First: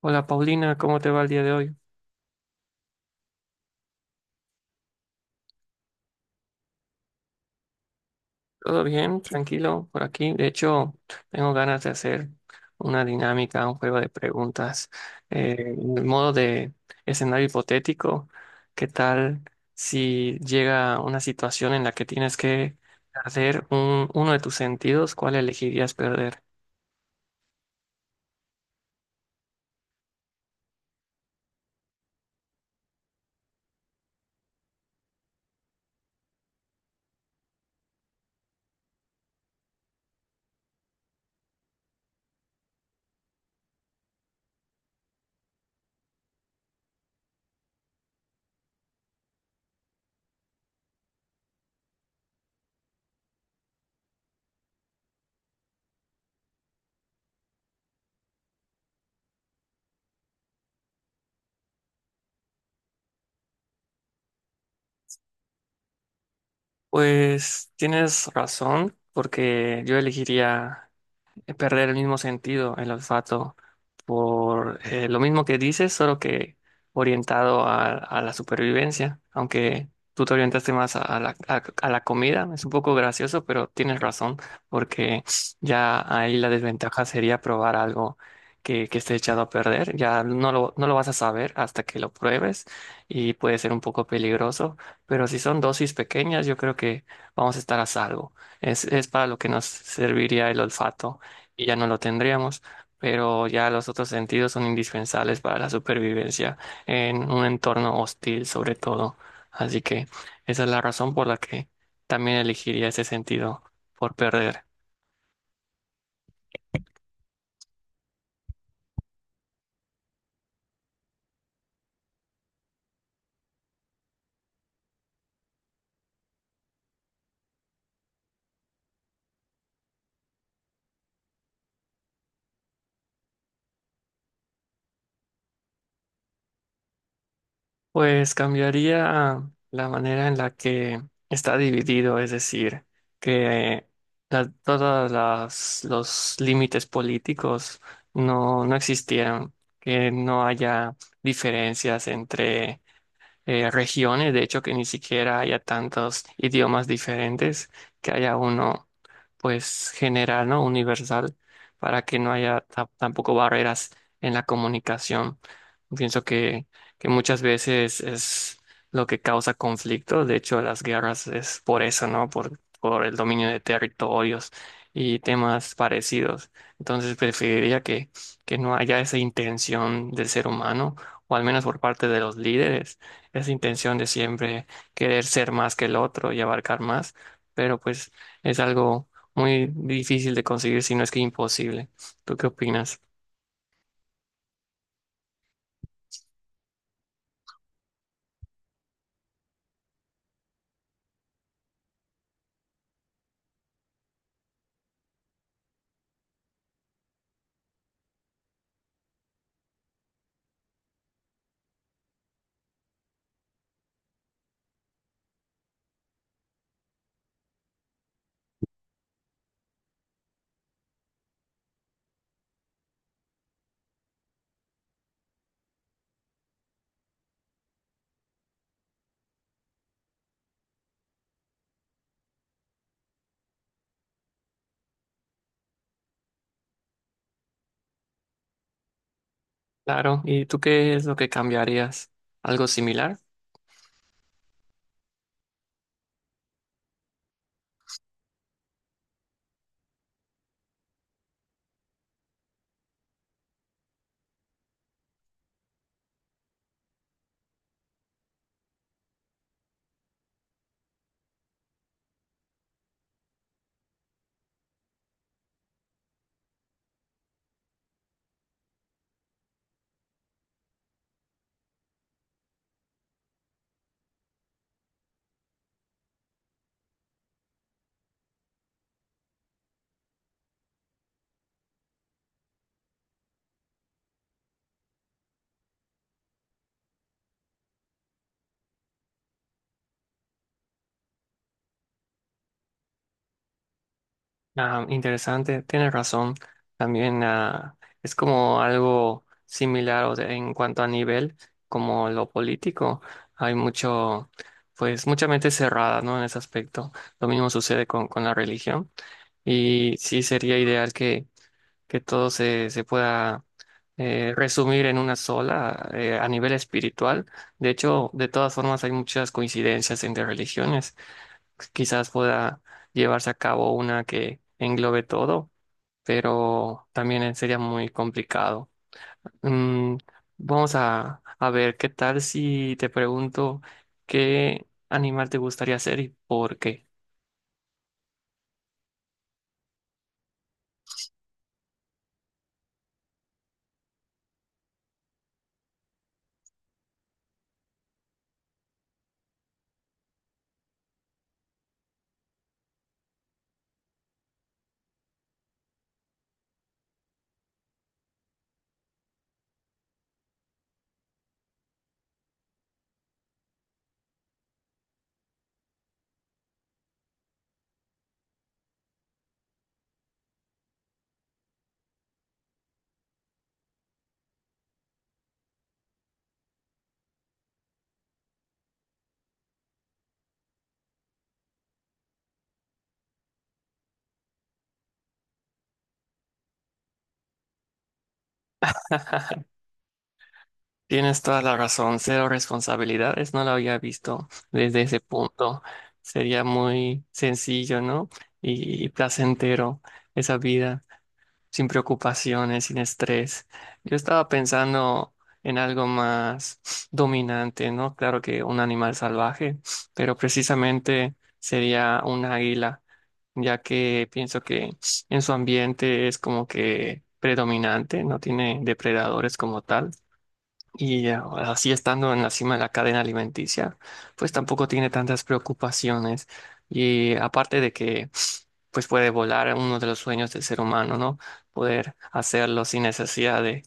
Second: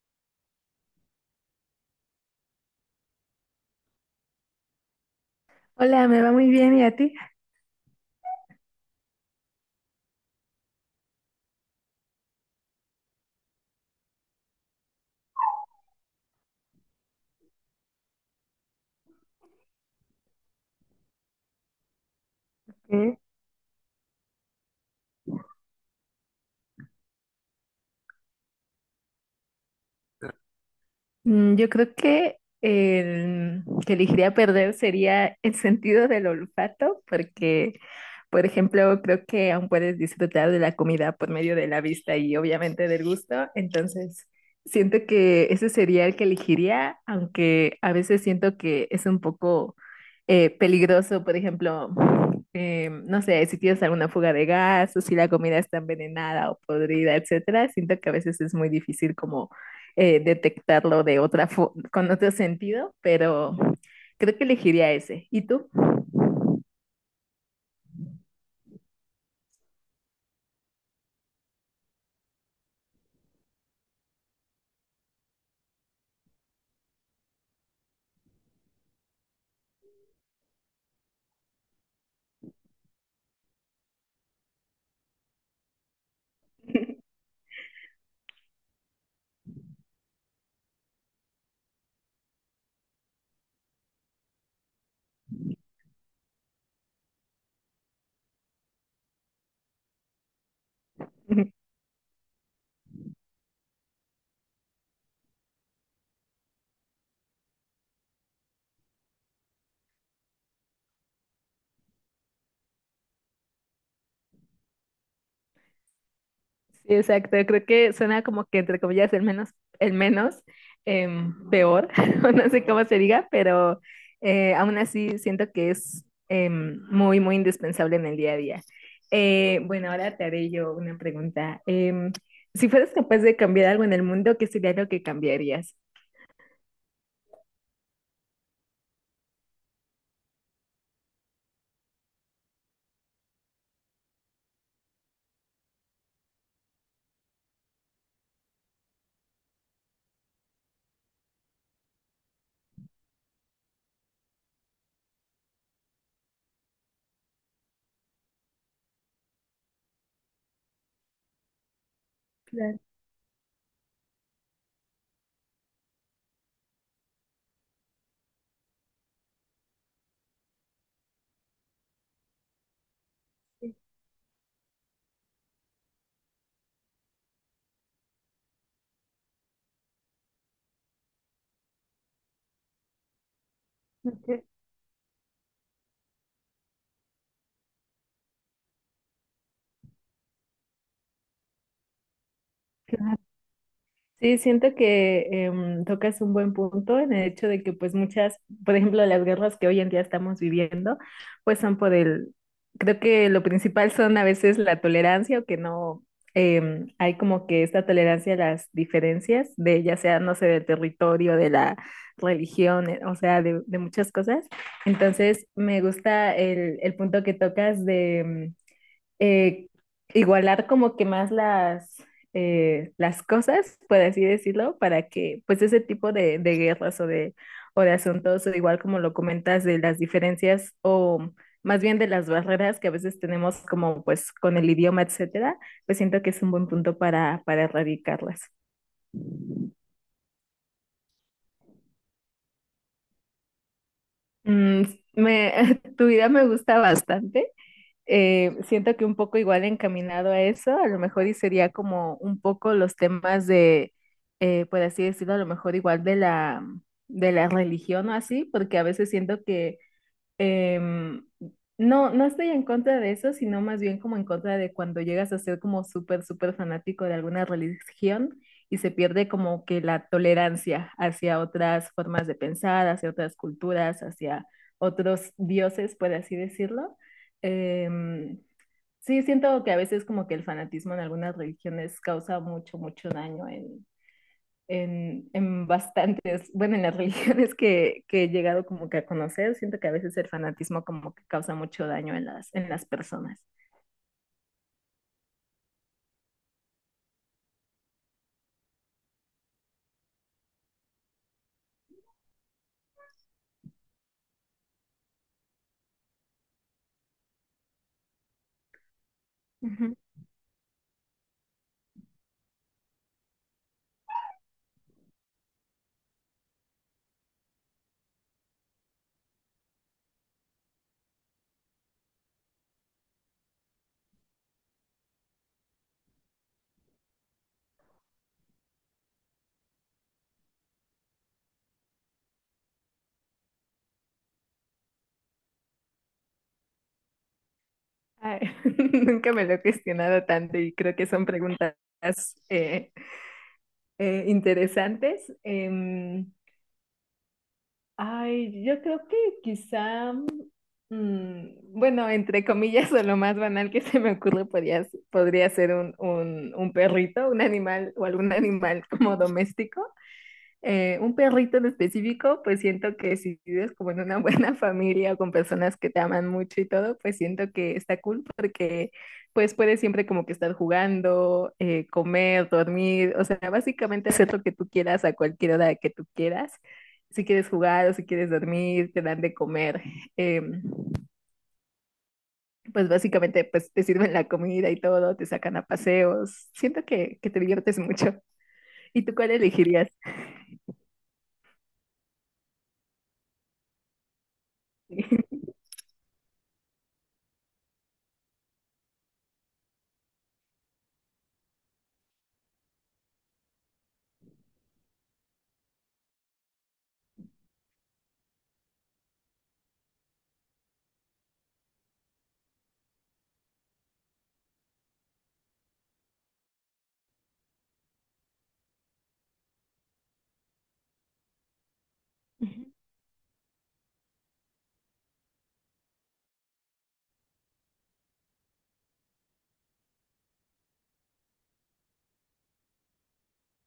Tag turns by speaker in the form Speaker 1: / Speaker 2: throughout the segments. Speaker 1: Hola Paulina, ¿cómo te va el día de hoy?
Speaker 2: Hola, me va muy bien, ¿y a ti?
Speaker 1: ¿Todo bien? ¿Tranquilo por aquí? De hecho, tengo ganas de hacer una dinámica, un juego de preguntas, en el modo de escenario hipotético. ¿Qué tal si llega una situación en la que tienes que
Speaker 2: Ok.
Speaker 1: perder uno de tus sentidos? ¿Cuál elegirías perder?
Speaker 2: Yo creo que el que elegiría perder sería el sentido del olfato, porque, por ejemplo, creo que aún puedes disfrutar de la comida por medio de la vista y obviamente del gusto, entonces siento que ese sería el que elegiría, aunque a veces siento que es un poco peligroso. Por ejemplo, no sé, si tienes alguna fuga de gas o si la comida está envenenada o podrida, etcétera, siento que a veces es muy difícil como detectarlo de otra con otro sentido, pero creo que elegiría ese. ¿Y tú?
Speaker 1: Pues tienes razón, porque yo elegiría perder el mismo sentido, el olfato, por lo mismo que dices, solo que orientado a la supervivencia, aunque tú te orientaste más a la comida. Es un poco gracioso, pero tienes razón, porque ya ahí la desventaja sería probar algo que esté echado a perder, ya no lo vas a saber hasta que lo pruebes y puede ser un poco peligroso, pero si son dosis pequeñas, yo creo que vamos a estar a salvo. Es para lo que nos serviría el olfato y ya no lo tendríamos, pero ya los otros sentidos son indispensables para la supervivencia en un entorno hostil, sobre todo. Así que esa es la razón por la que también elegiría ese sentido por perder.
Speaker 2: Sí, exacto, creo que suena como que entre comillas el menos peor, o no sé cómo se diga, pero aún así siento que es muy, muy indispensable en el día a día. Bueno, ahora te haré yo una pregunta. Si fueras capaz de cambiar algo en el mundo, ¿qué sería lo que cambiarías?
Speaker 1: Pues cambiaría la manera en la que está dividido, es decir, que todas los límites políticos no existieran, que no haya diferencias entre regiones, de hecho que ni siquiera haya tantos idiomas diferentes, que haya uno pues general, ¿no? Universal, para que no haya
Speaker 2: Claro,
Speaker 1: tampoco barreras en la comunicación. Pienso que muchas veces es lo que causa conflictos. De hecho, las guerras es por eso, ¿no? Por el dominio de
Speaker 2: sí.
Speaker 1: territorios y temas parecidos. Entonces, preferiría que no haya esa intención del ser humano, o al menos por parte de los líderes, esa intención de
Speaker 2: Ok,
Speaker 1: siempre querer ser más que el otro y abarcar más. Pero pues es algo muy difícil de conseguir, si no es que imposible. ¿Tú qué opinas?
Speaker 2: claro. Sí, siento que tocas un buen punto en el hecho de que por ejemplo, las guerras que hoy en día estamos viviendo, pues son por el, creo que lo principal son a veces la tolerancia o que no hay como que esta tolerancia a las diferencias de ya sea, no sé, del territorio, de la religión, o sea, de muchas cosas. Entonces, me gusta el punto que tocas de eh, igualar como que más las cosas, por así decirlo, para que pues ese tipo de guerras o de asuntos, o igual como lo comentas, de las diferencias o más bien de las barreras que a veces tenemos como pues con el idioma, etcétera, pues siento que es un buen punto para erradicarlas.
Speaker 1: Claro, ¿y tú qué es lo que cambiarías? ¿Algo similar?
Speaker 2: Mm, tu idea me gusta bastante. Siento que un poco igual encaminado a eso, a lo mejor y sería como un poco los temas de, por así decirlo, a lo mejor igual de de la religión o así, porque a veces siento que em, no estoy en contra de eso, sino más bien como en contra de cuando llegas a ser como súper, súper fanático de alguna religión y se pierde como que la tolerancia hacia otras formas de pensar, hacia otras culturas, hacia otros dioses, por así decirlo. Em, sí, siento que a veces como que el fanatismo en algunas religiones causa mucho, mucho daño en bastantes, bueno, en las religiones que he llegado como que a conocer, siento que a veces el fanatismo como que causa mucho daño en en las personas.
Speaker 1: Ah, interesante, tienes razón. También ah, es como algo similar en cuanto a nivel, como lo político. Hay mucho, pues mucha mente cerrada, ¿no? En ese aspecto. Lo mismo sucede con la religión.
Speaker 2: Ujú.
Speaker 1: Y sí sería ideal que todo se pueda resumir en una sola, a nivel espiritual. De hecho, de todas formas hay muchas coincidencias entre religiones. Quizás pueda llevarse a cabo una que englobe todo, pero también sería muy complicado. Mm, vamos a ver, ¿qué tal si te pregunto qué animal te gustaría ser y por qué?
Speaker 2: Ay, nunca me lo he cuestionado tanto y creo que son preguntas eh, interesantes. Ay, yo creo que quizá, mm, bueno, entre comillas, o lo más banal que se me ocurre podría ser un perrito, un animal o algún animal como doméstico. Un perrito en específico, pues siento que si vives como en una buena familia o con personas que te aman mucho y todo, pues siento que está cool porque pues puedes siempre como que estar jugando, comer, dormir, o sea, básicamente hacer lo que tú quieras a cualquier hora que tú quieras. Si quieres jugar o si quieres dormir, te dan de comer. em, pues básicamente pues te sirven la comida y todo, te sacan a paseos. Siento que te diviertes mucho. ¿Y tú cuál elegirías?
Speaker 1: Tienes toda la razón, cero responsabilidades, no lo había visto desde ese punto. Sería muy sencillo, ¿no? Y placentero esa vida, sin preocupaciones, sin estrés. Yo estaba pensando en algo más dominante, ¿no? Claro que un animal salvaje, pero precisamente sería un águila, ya que pienso que en su ambiente es como que predominante, no tiene depredadores como tal y, así estando en la cima de
Speaker 2: Ujú.
Speaker 1: la cadena alimenticia, pues tampoco tiene tantas preocupaciones. Y aparte de que pues puede volar, uno de los sueños del ser humano, ¿no? Poder hacerlo sin necesidad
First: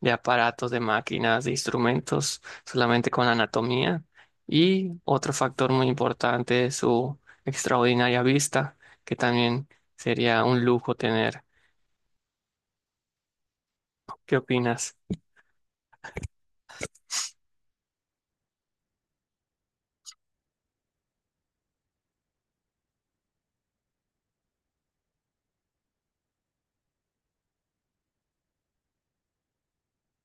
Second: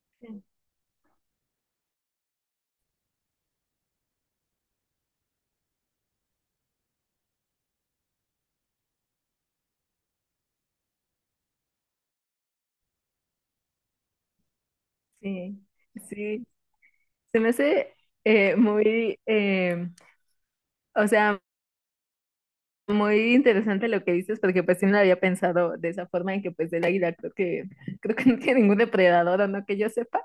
Speaker 1: de aparatos, de máquinas, de instrumentos, solamente con la anatomía. Y otro factor muy importante es su extraordinaria vista, que también sería un lujo tener. ¿Qué opinas?
Speaker 2: Sí, sí, se me hace muy, o sea, muy interesante lo que dices, porque pues sí no lo había pensado de esa forma, en que pues el águila creo que no tiene ningún depredador, o no que yo sepa,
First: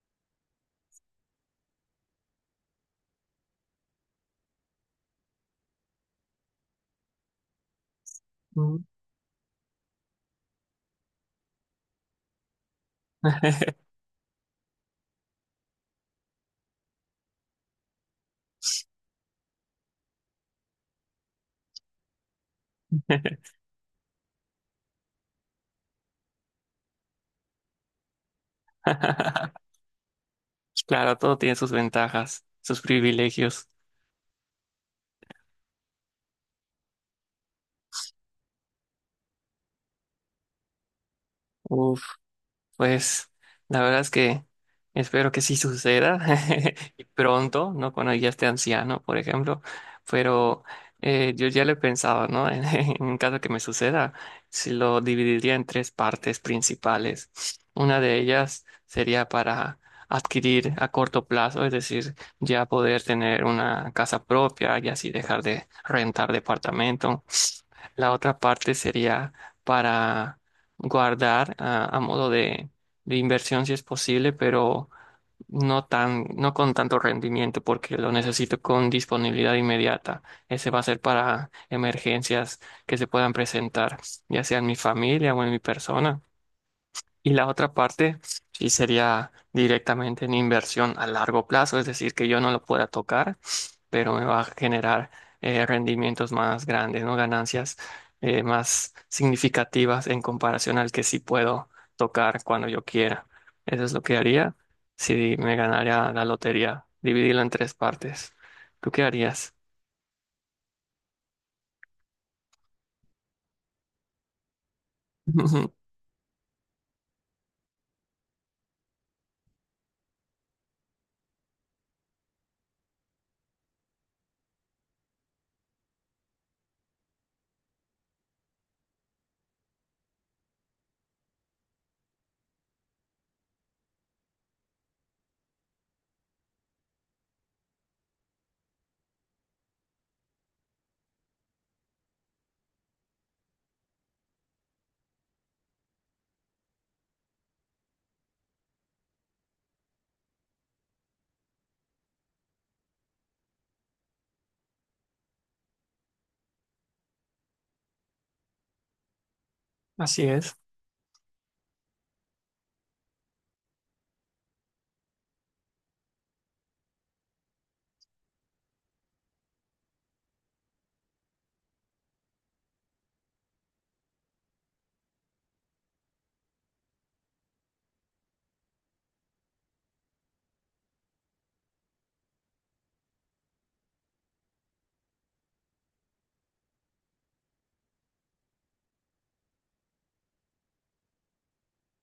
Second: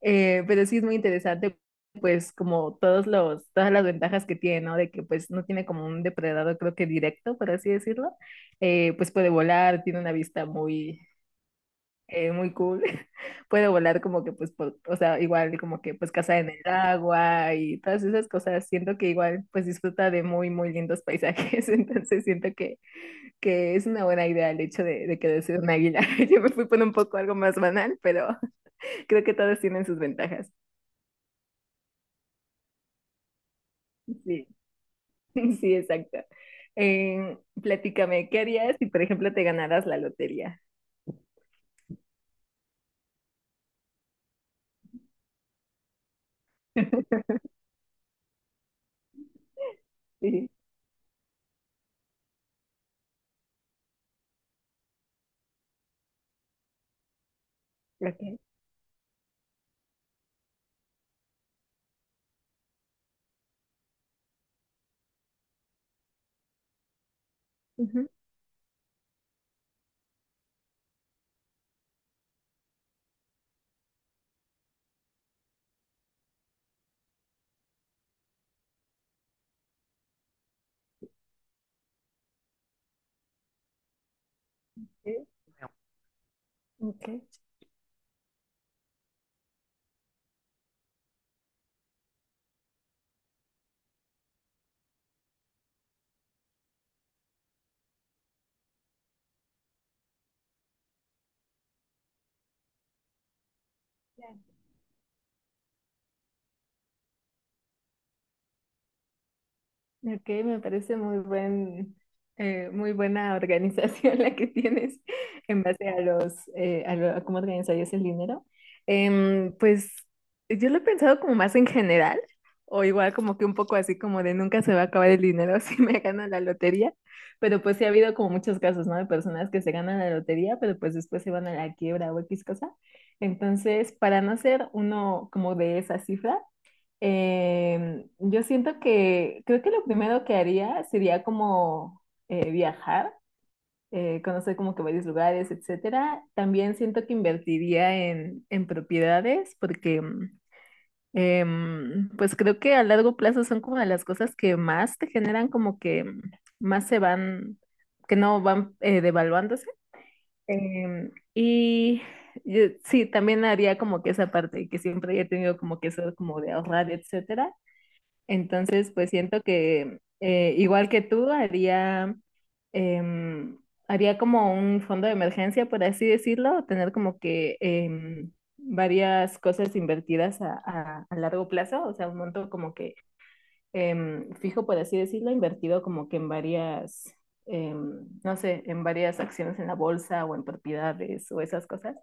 Speaker 2: pero sí es muy interesante, pues como todos todas las ventajas que tiene, ¿no? De que pues no tiene como un depredador, creo que directo, por así decirlo,
Speaker 1: Mm.
Speaker 2: pues puede volar, tiene una vista muy, muy cool. Puedo volar como que pues, por- o sea, igual como que pues casa en el agua y todas esas cosas. Siento que igual pues disfruta de muy, muy lindos paisajes. Entonces siento que es una buena idea el hecho de querer ser un águila. Yo me fui por un poco algo más banal, pero creo que todas tienen sus ventajas.
Speaker 1: Claro, todo tiene sus ventajas, sus privilegios.
Speaker 2: Sí, sí, exacto. Platícame, ¿qué harías si por ejemplo te ganaras la lotería?
Speaker 1: Uf, pues la verdad es que espero que sí suceda y pronto, ¿no? Cuando ya esté anciano, por ejemplo,
Speaker 2: Sí,
Speaker 1: pero yo ya lo he pensado, ¿no? En caso que me suceda, si lo dividiría en tres partes principales. Una de
Speaker 2: ok.
Speaker 1: ellas sería para adquirir a corto plazo, es decir, ya poder tener una casa propia y así dejar de rentar departamento.
Speaker 2: Ujú,
Speaker 1: La otra parte sería para guardar, a modo de inversión si es posible, pero no tan, no con tanto rendimiento porque lo necesito con disponibilidad inmediata. Ese va a ser para emergencias que se puedan presentar, ya sea en mi
Speaker 2: sí,
Speaker 1: familia o en mi persona.
Speaker 2: ok.
Speaker 1: Y la otra parte sí sería directamente en inversión a largo plazo, es decir, que yo no lo pueda tocar pero me va a generar rendimientos más grandes, ¿no? Ganancias más significativas en comparación al que sí puedo tocar cuando yo quiera. Eso es lo que haría si me ganara la lotería, dividirlo en tres partes. ¿Tú qué harías?
Speaker 2: Ok, me parece muy muy buena organización la que tienes en base a los, a a cómo organizarías el dinero. Pues yo lo he pensado como más en general, o igual como que un poco así como de nunca se va a acabar el dinero si me gano la lotería, pero pues sí ha habido como muchos casos, ¿no? De personas que se ganan la lotería, pero pues después se van a la quiebra o X cosa. Entonces, para no ser uno como de esa cifra, yo siento que creo que lo primero que haría sería como viajar, conocer como que varios lugares, etcétera. También siento que invertiría en propiedades porque pues creo que a largo plazo son como de las cosas que más te generan como que más se van, que no van devaluándose.
Speaker 1: Así es.
Speaker 2: Y sí, también haría como que esa parte que siempre he tenido como que eso como de ahorrar, etcétera. Entonces, pues siento que igual que tú, haría, em, haría como un fondo de emergencia, por así decirlo, o tener como que varias cosas invertidas a, a largo plazo, o sea, un monto como que fijo, por así decirlo, invertido como que en varias, no sé, en varias acciones en la bolsa o en propiedades o esas cosas,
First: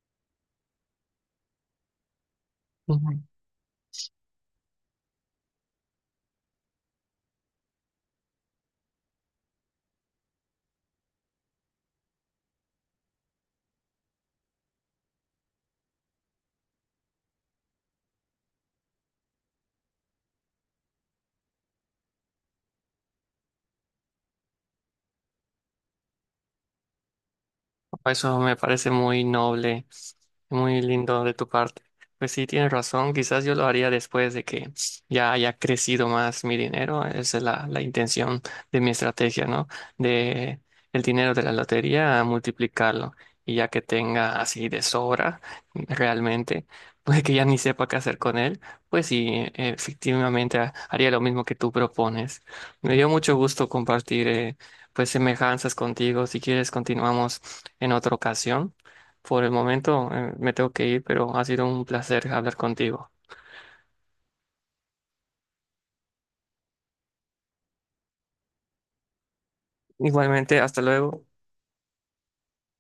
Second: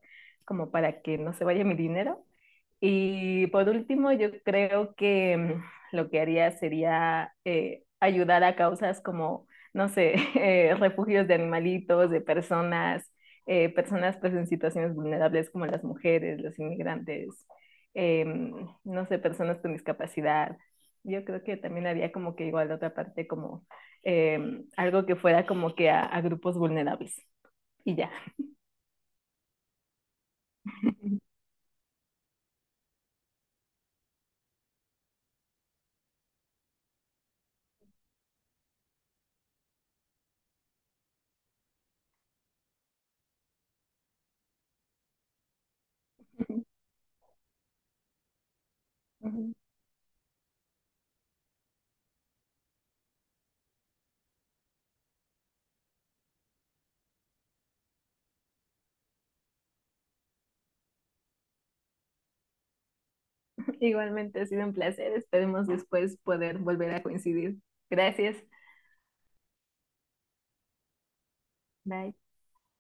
Speaker 2: como para que no se vaya mi dinero. Y por último, yo creo que lo que haría sería ayudar a causas como, no sé, refugios de animalitos, de personas, personas pues en situaciones vulnerables como las mujeres, los inmigrantes, em, no sé, personas con discapacidad. Yo creo que también había como que igual otra parte como eh, algo que fuera como que a grupos vulnerables. Y ya.
Speaker 1: Eso me parece muy noble, muy lindo de tu parte. Pues sí, tienes razón, quizás yo lo haría después de que ya haya crecido más mi dinero. Esa es la intención de mi estrategia, ¿no? De el dinero de la lotería a multiplicarlo. Y ya que tenga así de sobra, realmente, pues que ya ni sepa qué hacer con él, pues sí, efectivamente haría lo mismo que tú propones. Me dio mucho gusto compartir, pues, semejanzas contigo. Si quieres, continuamos en otra ocasión. Por el momento, me tengo que ir, pero ha sido un placer hablar contigo.
Speaker 2: Igualmente ha sido un placer. Esperemos después poder volver a coincidir. Gracias.
Speaker 1: Igualmente, hasta luego.
Speaker 2: Bye.